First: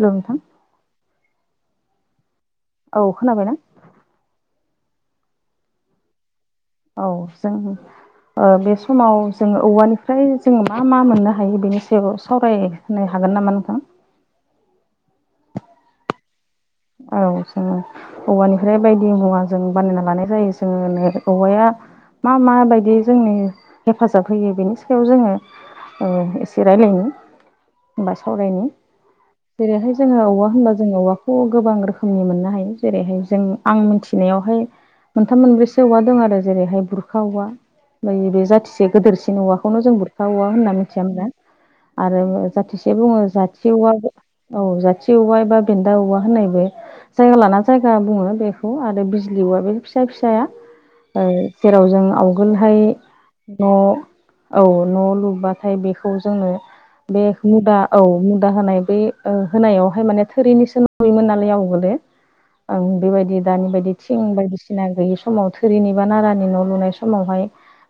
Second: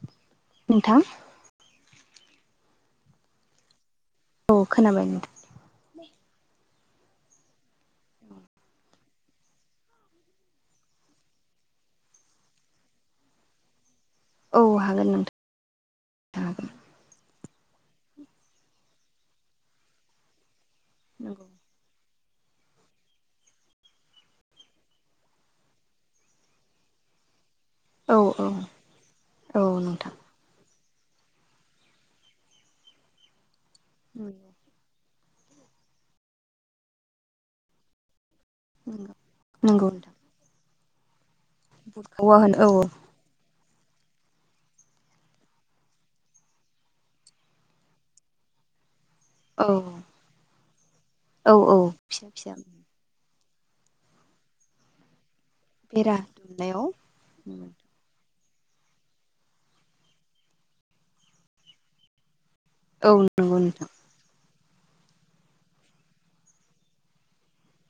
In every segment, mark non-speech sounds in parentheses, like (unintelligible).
हेल' नोंथां नोंथां। औ खोनाबायना। औ खोनाबाय औ जों। ओ बे समाव जोङो औवानिफ्राय जों मा मा मोननो हायो बेनि सायाव सावराय होनो हागोन नामा नोंथां। औ हागोन नोंथां हागोन। औ जोङो औवानिफ्राय बायदि मुवा जों बानायना लानाय जायो। ओ (unintelligible) नंगौ औवाया। मा मा बायदियै जोंनि हेफाजाब होयो बेनि सायाव जोङो। ओ एसे रायलायनि। होमबा औ सावरायनि औ जेरैहाय नोंथां जोङो औवा होनबा जोङो औवाखौ। गोबां रोखोमनि मोननो हायो जेरैहाय जों आं मिथिनायावहाय। मोनथाम मोनब्रैसो औवा दं आरो जेरैहाय बुरखा औवा जाथिसे नंगौ गोदोरसिन औवाखौनो नंगौ जों नोंथां बुरखा औवा होनना मिथियाहोमोना आरो औवा होनो औ जाथिसे बुङो जाथि औवा औ जाथि औवा एबा बेन्दा औवा होननाय बे जायगा लाना जायगा बुङो बेखौ आरो बिजलियावआ औ बे फिसा फिसाया ओ औ औ जेराव जों फिसा फिसा आवगोलहाय न' औ न' लुबा नाथाय बेखौ बेरा जोङो दुमनायाव बे मुदा औ दा होनाय बै होनायावहाय माने थोरिनिसो नुयोमोन नालाय आवगलो आं औ बेबायदि नंगौ दानि नोंथां बायदि थिं बायदिसिना गैयि समाव थोरिनि बा नारानि न' लुनाय समावहाय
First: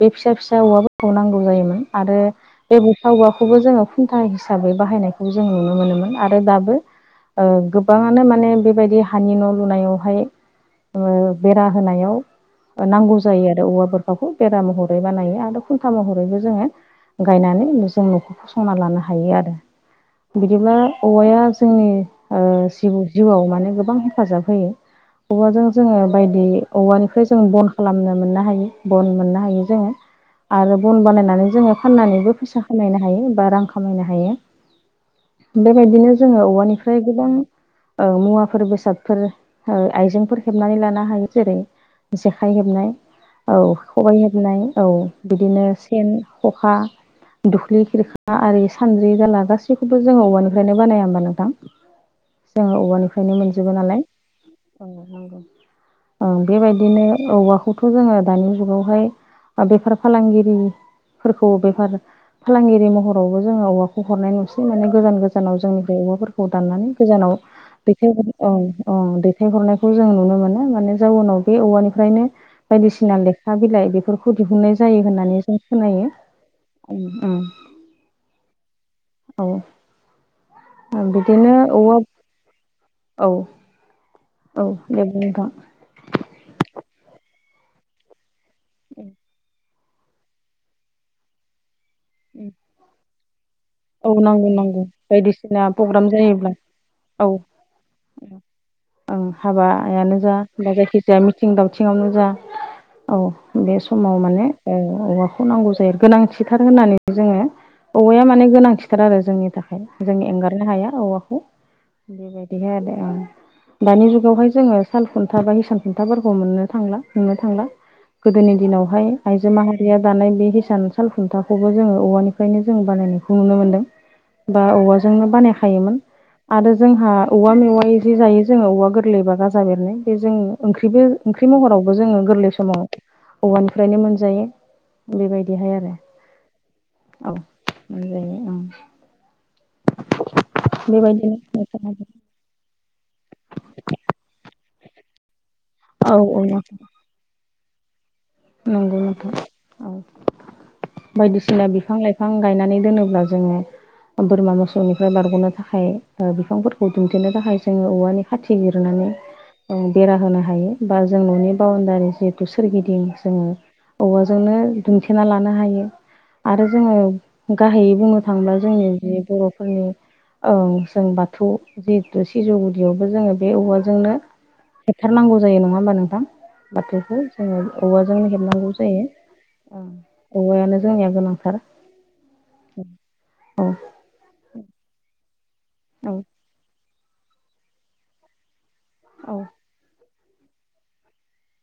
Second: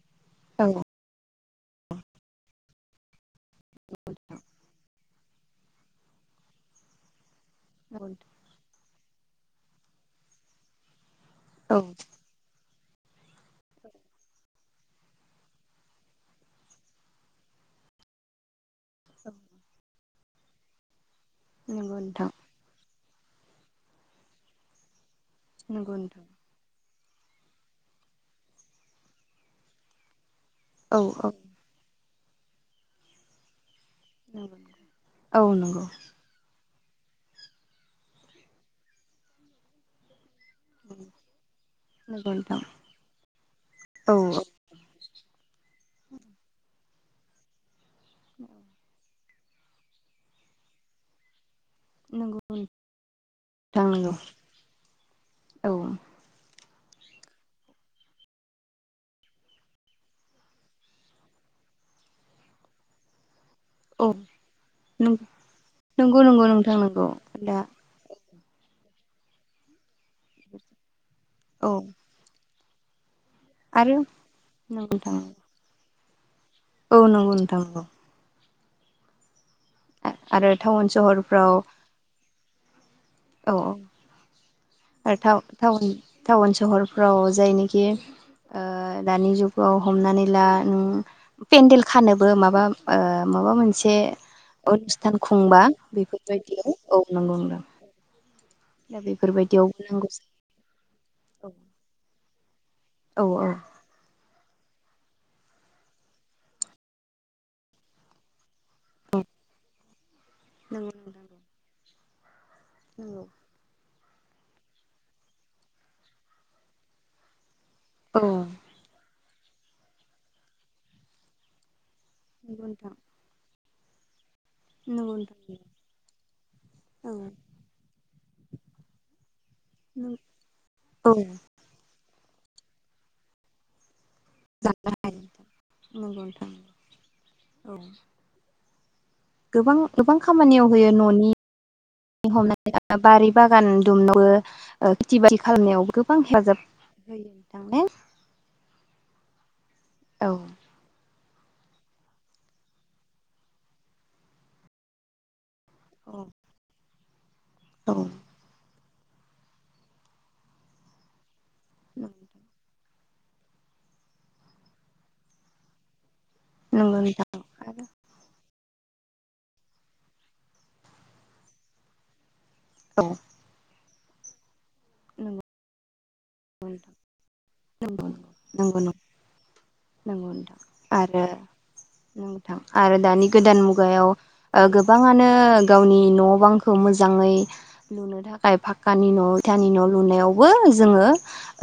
बे फिसा फिसा औ औवाफोरखौ नांगौ जायोमोन आरो बे बुरखाऔवाखौबो जोङो खुन्था हिसाबै बाहायनायखौबो जों नुनो मोनोमोन आरो दाबो ओ नंगौ गोबाङानो माने बेबायदि हानि न' लुनायावहाय बेरा नोंथां होनायाव नांगौ जायो आरो औवा बखाखौ बेरा महरै बानायो आरो खुन्था महरैबो जोङो गायनानै जों न'खर फसंना लानो हायो आरो बिदिब्लाा औवाया जोंनि नंगौ नोंथां ओ जि जिउआव माने गोबां हेफाजाब होयो औवाजों जोङो बायदि औवानिफ्राय जों बन खालामनो मोननो हायो बन मोननो हायो जोङो आरो औ बन औ बानायनानै जोङो फाननानैबो फैसा खामायनो हायो बा रांखौ खामायनो नंगौ औ हायो नंगौ बेबायदिनो जोङो औवानिफ्राय गोबां ओ मुवाफोर बेसादफोर आइजेंफोर हेबनानै लानो हायो जेरै नंगौ जेखाइ नोंथां हेबनाय औ खबाइ हेबनाय औ बिदिनो सेन खखा दुख्लि खिरखा आरि सानद्रि जाला गासैखौबो जोङो औवानिफ्रायनो बानाया होमबा नोंथां नंगौ जोङो औवानिफ्रायनो मोनजोबो नोंथां नालाय नंगौ औ औ नगौं बेबायदिनो औवाखौथ' जोङो दानि जुगावहाय बेफार फालांगिरि फोरखौ बेफार फालांगिरि महरावबो जोङो औवाखौ औ हरनाय नुसै माने गोजान नंगौ गोजानाव जोंनिफ्राय नंगौ औवाफोरखौ नोंथां दाननानै नंगौ गोजानाव दा बेख औ औ दैथायहरनायखौ जों नुनो मोनो माने जाउनाव बे औ औवानिफ्रायनो बायदिसिना लेखा बिलाइ आरो बेफोरखौ दिहुननाय नंगौ जायो नोंथां होननानै जों खोनायो औ उम नंगौ उम नोंथांं नंगौ औ आरो टाउन सहरफ्राव बिदिनो औवा औ औ औ दे बुं आरो नोंथां टाउन सहरफ्राव हजायनोखि ओ दानि जुगाव हमनानै ला पेनदल खानोबो माबा माबा मोनसे औ नांगौ एसे नांगौ अनुस्थान खुंबा बायदिसिना प्रग्राम जायोब्ला बेफोरबायदि औ नंगौ नोंथां दा ओं बेफोरबायदियावबो नांगौ हाबायानो जायो जा बा जायखि जाया औ मिथिं दावथिंयावनो जा औ बे समाव माने ओ औवाखौ नांगौ जायो। गोनांथिथार होननानै जोङो औवाया माने गोनां थिथार आरो जोंनि थाखाय। जों एंगारनो हाया नंगौ नोंथां औवाखौ बेबायदि। बेनो आरो नंगौ औ। दानि जुगावहाय जोङो साल खुन्था बा हिसान खुन्थाफोरखौ मोननो थांला बा नुनो थांला। औ गोदोनि दिनावहाय आइजो माहारिया दानाय बे हिसान साल खुन्थाखौबो जोङो औवानिफ्रायनो जों बानायनायखौ नुनो मोनदों बा नंगौ नोंथां नंगौ औवाजोंनो नोंथां बानायखायोमोन आरो जोंहा औवा मेवाइ जि जायो जोङो औवा गोरलै बा गाजा बेरनाय बे जों ओंख्रिबो औ ओंख्रि महरावबो जोङो गोरलै समाव औवानिफ्रायनो मोन जायो, जानो हायो बेबायदिहाय आरो नंगौ नोंथां औ। उम। गोबां गोबां खामानियाव होयो न'नि हमनानै बारि बागान दुमनोबो ओ खेथि बारि खालामनायाव औ गोबां हेफाजाब (unintelligible) नंगौ नोंथां। औ। बायदिसिना बिफां लाइफां गायनानै दोनोब्ला जोङो बोरमा मोसौनिफ्राय बारग'नो था खाय औ ओ बिफांफोरखौ दुमथेनो थाखाय जोङो औ औवानि खाथि जिर नानै ओम बेरा होनो हायो बा जों न'नि बाउन्दारि जिहेथु सोरगिदिं जोङो औवाजोंनो दुमथेना लानो हायो। आरो जोङो नंगौ नोंथां गाहायै आरो बुंनो थांब्ला जोंनि जि बर'फोरनि ओ जों बाथौ जिहेतु सिजौ औ नंगौ गुदियावबो जोङो बे औवाजोंनो हेबथारनांगौ जायो, नङा होमबा नोंथां? नंगौ बाथौखौ जोङो औवाजोंनो हेबनांगौ नंगौ नंगौ जायो। नंगौ नोंथां, औवायानो जोंनिया आरो गोनांथार नोंथां आरो दानि गोदान औ मुगायाव ओ गोबाङानो गावनि न' बांखौ मोजाङै लुनो थाखाय फा क्कानि न' औ इथानि न' लुनायावबो जोङो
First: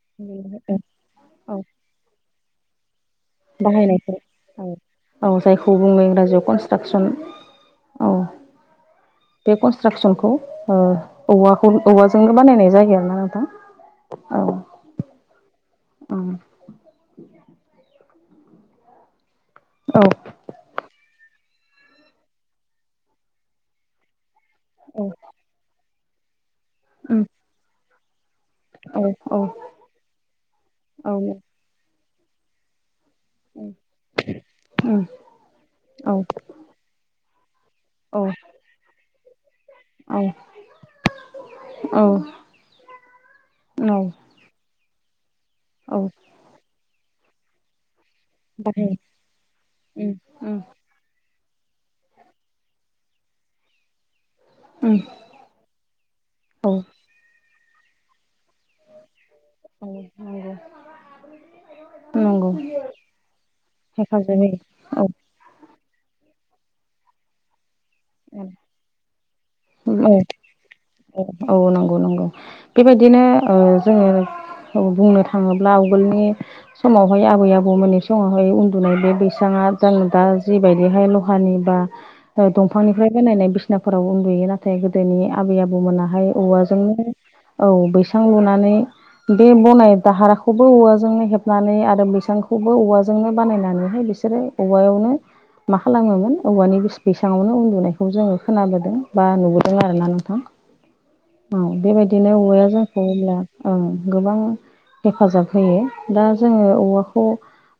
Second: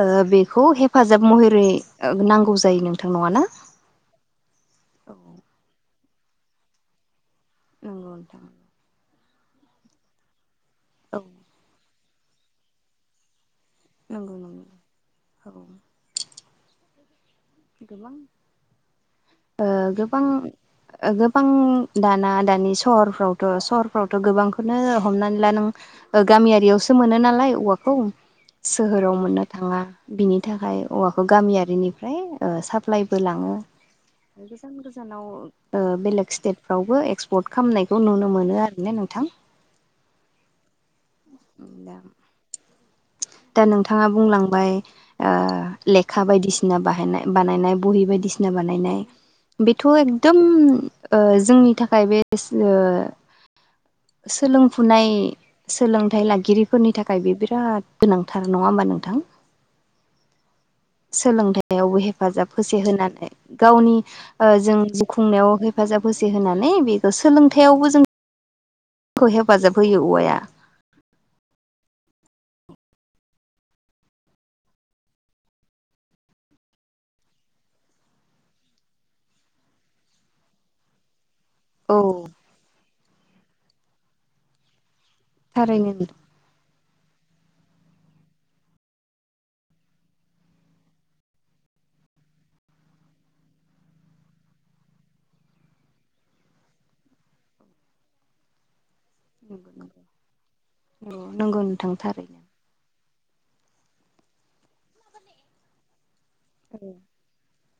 ओ बेखौ हेफाजाब महरै नांगौ जायो नों बाहायनायफोर औ औ जायखौ बुङो इंराजियाव कनस्ट्राक्सन नंगौ नोंथां बे कनस्ट्राक्सनखौ ओ औ औवाखौ औवाजोंनो बानायनाय जायो आरोना नोंथां? नंगौ औ नंगौ औ। उम गोबां ओ औ गोबां ओ गो बां दाना दानि सहरफ्रावथ' सहरफ्रावथ' गोबांखौनो औ हमनानै ला नों गामियारियावसो मोनो उम नालाय औवाखौ औ सोहोराव मोननो औ थाङा, बिनि थाखाय औ औवाखौ उम गामियारिनिफ्राय ओ साप्लाइ बो लाङो। गोजान औ गोजानाव ओ औ बेलेग स्टेटफ्रावबो एक्सपर्ट खालामनायखौ नुनो मोनो आरो ना नोंथां? औ औ। दा औ नोंथाङा बुंलांबाय ओ औ लेखा बायदिसिना बाहायनाय बानायनाय बहि बायदि सिना बाहायो बानायनाय बेथ' उम एकदम उम ओ जोंनि थाखाय बे स ओ जों उम सोलोंफुनाय सोलोंथाइ औ लागिरिफोरनि थाखाय बे बिराद गोनांथार नङा होमबा नोंथां? औ नंगौ। सोलोंथाइयावबो नंगौ हेफाजाब होसे होनानै गावनि हेफाजाब ओ जों होयो जिउ खुंनायाव हेफाजाब होसे होनानै बेखौ सोलोंथाइयावबो जों औवाया औ औ औ नंगौ। गौ नंगौ बेबायदिनो ओह जोङो औ बुंनो थाङोब्ला आवगोलनि समावहाय आबै आबौमोननि समावहाय उन्दुनाय बे बैसां दा जों दा जिबायदिहाय ल हानि बा औ दंफांनिफ्राय बानायनाय बिसिनाफोराव उन्दुयो नाथाय दोनि आबै थारैनो नंगौ आबौमोनाहाय औवाजों औ बैसां लुनानै बे बनाय दाहारखौबो औवाजोंनो हेबनानै आरो बैसांखौबो औवाजोंनो बानायनानैहाय बे बिसोरो औवायावनो मा खालामोमोन औवानि बैस-बेैसाङावनो उन्दुनायखौ जोङो खोनाबोदों। बा नुबोदों आरो ना नोंथां नंगौ ओम नोंथां बेबायदिनो थारैनो औवाया जोंखो होयोब्ला ओं गोबां हेफाजाब होयो दा जोङो औ औवाखौ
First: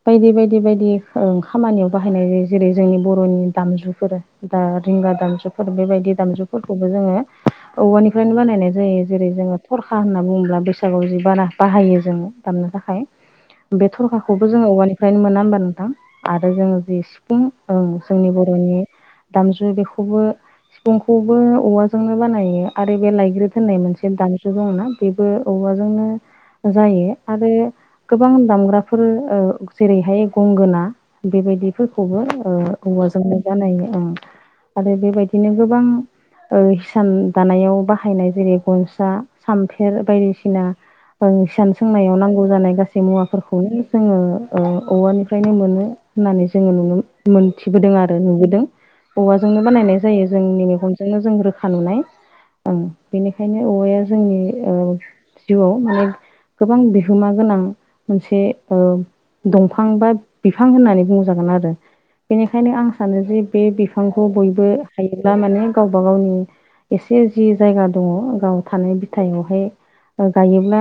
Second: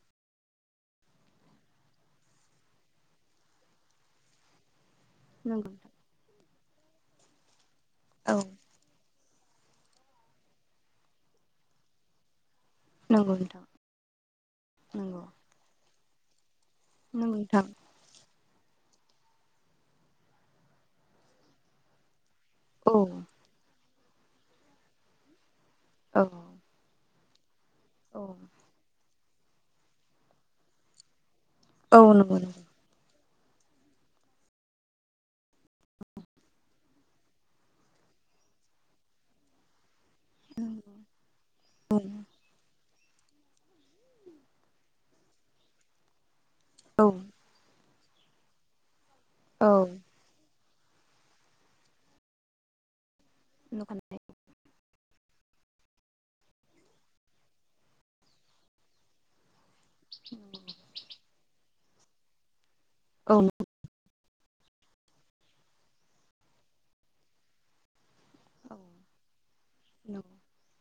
बायदि बायदि बायदि ओं खामानियाव बाहायनाय जायो जेरै जोंनि बर'नि दामजुफोर दा रिंगा दामजुफोर नंगौ बेबायदि दामजुफोरखौबो जोङो औ औवानिफ्रायनो बानायनाय जायो। जेरै जोङो थरखा होनना बुङोब्ला बैसागुआव जि बाना बाहायो जोङो। दामनो थाखाय नंगौ नोंथां बे थरखाखौबो जोङो नंगौ औवानिफ्रायनो मोना होमबा नोंथां? आरो जोङो जि नंगौ सिफुं नोंथां ओं जोंनि बर'नि दामजु बेखौबो सिफुंखौबो औवाजोंनो बानायो औ आरो बे लायग्रोद होननाय मोनसे दामजु दंना बेबो औबवाजोंनो औ जायो आरो औ गोबां दामग्राफोर ओ जेरैहाय गंगोना औ बेबायदिफोरखौबो नंगौ ओ नंगौ हौवाजोंनो बानायो ओ आरो बेबायदिनो गोबां ओ हिसान दानायाव बाहायनाय जेरै गनसा सामफेर बायदिसिना सान सोंनायाव नांगौ जानाय गसिबो मुवाफोरखौनो जोङो ओ औवानिफ्रायनो मोनो होननानै जोङो मोनथिबोदों आरो नुबोदों औवाजोंनो औ बानायनाय जायो जोंनि खनजोंनो जों रोखा नुनाय बेनिखायनो औवाया औ जोंनि जिउआव माने गोबां बिहोमा गोनां मोनसे ओ दं फांबाब बिफां होननानै बुंजागोन आरो बिनिखायनो आं सानो औ जि बे बबो हायोब्ला मान गावब गावनि एसे जि जाया दङ गाव थानाय बिथायावहाय गायोब्ला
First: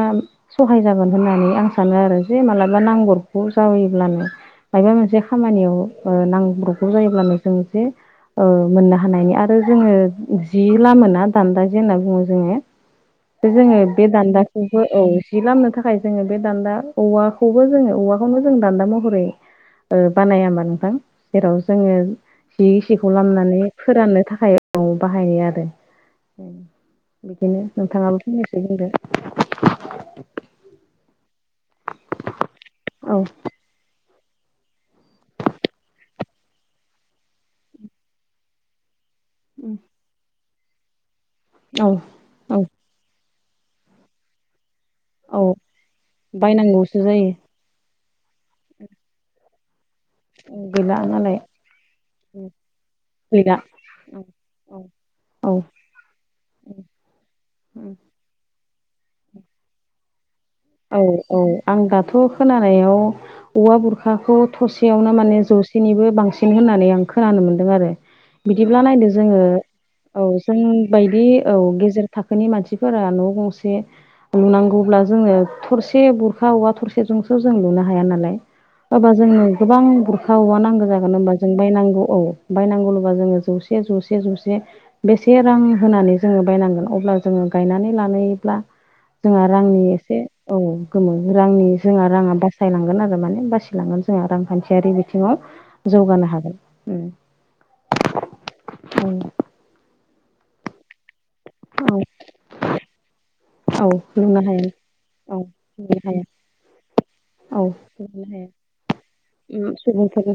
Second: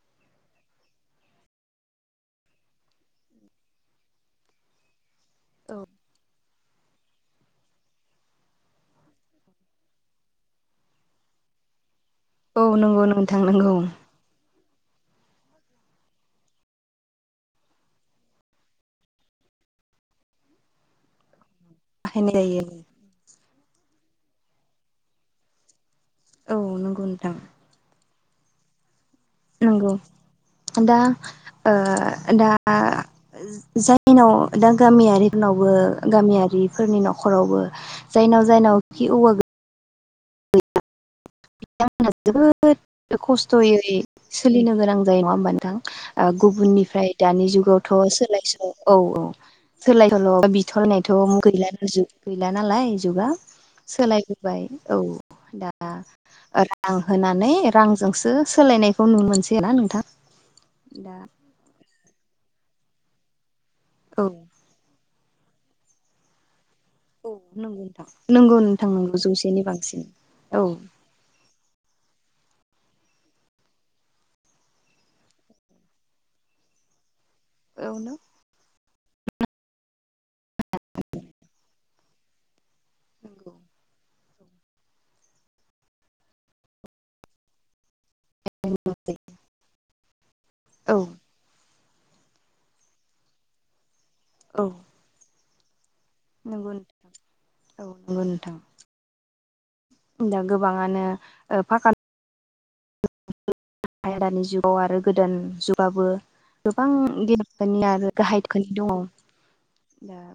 सहाय जागोन होननानै आं सानो आरो जे मालाबा नांगौखौ जाबायोब्लानो माबा मोनसे औ खामानियाव ओ नांब्रग्रौ जायोब्लानो जों जे ओ मोननो हानायनि आरो जोङो जि लामोना दान्दा जे होनना बुङो जोङो औ नंगौ नोंथां नंगौ जोङो बे दान्दा औ जि लामनो थाखाय जोङो बे दान्दा औवाखौबो जोङो औवाखौनो जों दान्दा महरै ओ बानाया होमबा नोंथां जेराव जोङो बाहायनाय जायो जि गिसिखौ लामनानै फोराननो थाखाय बाहायनाय आरो औ नंगौ नोंथां बिदिनो नोंथाङाल' फैनोसै बुंदो नंगौ दा ओ दा औ जायनाव दा गामियारिफोरनावबो गामियारिफोरनि न'खरावबो जायनाव जायनाव जि औवा औ बिथांमोना औ जोबोद खस्थ'यै सोलिनांगोन जायो नङा हा औ नोंथां बायनांगौसो गुबुननिफ्राय जायो दानि जुगावथ' सोलायस' औ औ सोलाय सोल' गैला बिथलनायथ' नालाय गैला गैला नालाय जुगा गैला औ सोलायबो बाय औ दा रां होनानै औ रांजोंसो सोलायनायखौ नुनो मोनसै ना नोंथां? औ दा औ आं दाथ' खोनानायाव औवा औ बुरखाखौ थसेयावनो माने जौसेनिबो बांसिन होननानै औ खोनानो मोनदों नंगौ आरो नोंथां नंगौ बिदिब्ला नोंथां नायदो नंगौ जोङो जौसेनि बांसिन औ जों बायदि औ गेजेर थाखोनि मानसिफोरा न' गंसे लुनांगौब्ला जोङो थरसे बुरखा औवा थरसेजोंसो जों लुनो औ हाया न नालाय हबा जोंनो गोबां बुर खा औवा नांगौ जागोन होनोमबा जों बायनांगौ औ बायनांगौ ल'बा जोङो नंगौ जौसे जौसे जसे बेसे रां होनानै जोङो बायनांगोन अब्ला जोङो गायनानै लानायब्ला जों आरो आंनि औ गोमो रांनि जोंहा राङा बासायलांगोन आरो माने बसिायलांगोन। जोंहा औ रांखान्थियारि बिथिङाव जौगानो नंगौ हागोन औ नंगौ नोंथां दा गोबाङानो ओ फाकान औ औ लुनो आायदानि हाया जुगाव आरो गोदान औ लुनो जुगाबो हाया गोबां औ गेहखोनि आरो लुनो हाया गाहायखोनि दङ। दा सुबुंफोर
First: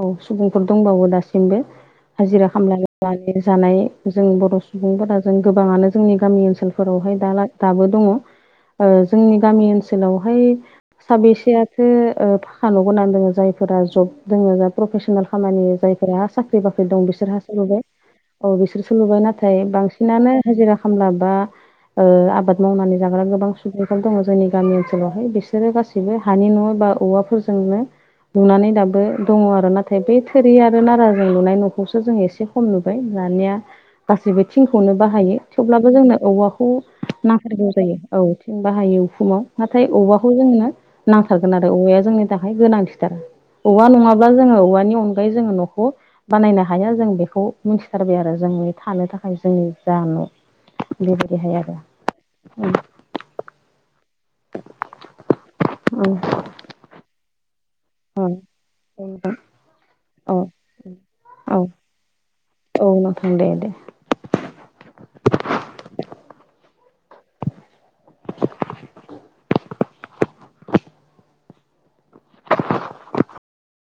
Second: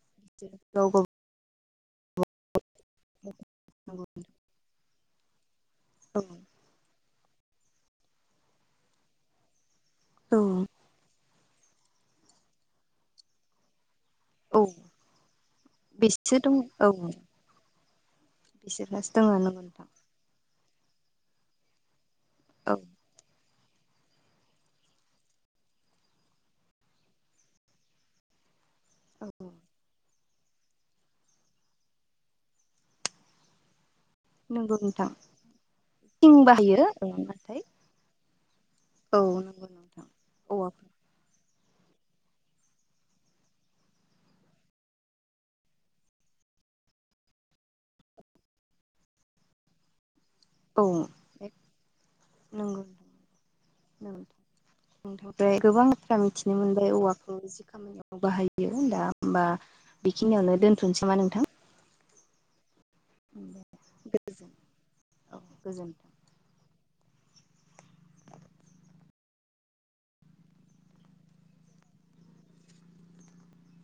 औ सुबुंफोर गाव दंबावो दासिमबो हाजिरा खामलानानै जानाय गाव जों बर' सुबुंफोरा गोबाङनो जोंनि औ गामि ओनसोलफोरावहाया दाबो दङ ओ जोंनि गामि ओनोल औ ओनसोलावहाय साबेसेआथो फाखान' गोनां दङ जायफोरा जब जोङो औ जा प्रफेसनेल खामानि जायफोरा बिसोर दङ साख्रि औ बाख्रि दं बिसोरहासो लुबाय। औ बिसोरसो बिसोरहासो लुबाय दङ नंगौ नाथाय नोंथां बांसिनानो हाजिरा खामला बा ओ आबाद औ मावनानै जाग्रा गोबां खाल दङ जोंनि गामि ओनसोलावहाय बिसोरो गासैबो हानि न' बा औवाफोरजोंनो नुनानै दाबो औ दङ आरो नाथाय बे थोरि आरो नाराजों लुनाय न'खौसो जों एसे खम नुबाय दानिया गासैबो नंगौ थिंखौनो नोंथां बाहायो थेवब्लाबो जोंना थिं औवाखौ बाहायो औ नाथाय जायो औथिं बाहायो औ उखुमाव नंगौ नाथाय नोंथां औवाखौ जोंनो औवाखौ नांथारगौ औवाया जोंनि थाखाय गोनांथिथार औवा नङाब्ला जोङो औवानि अनगायै जोङो न'खौ बानायनो हाया जों बेखौ मिथिथारबाय आरो जों थानो थाखाय जोंनि जा न' औ बेबायदिहाय आरो नोंथांफ्राय गोबां बाथ्रा मिथिनो मोनबाय औवाखौ खामानियाव औ बाहायो दा बा औ बेखिनियावनो दोनथ'नोसै नामा नोंथां। औ औ नोंथां दे दे। गोजोन औ गोजोन (inaudible)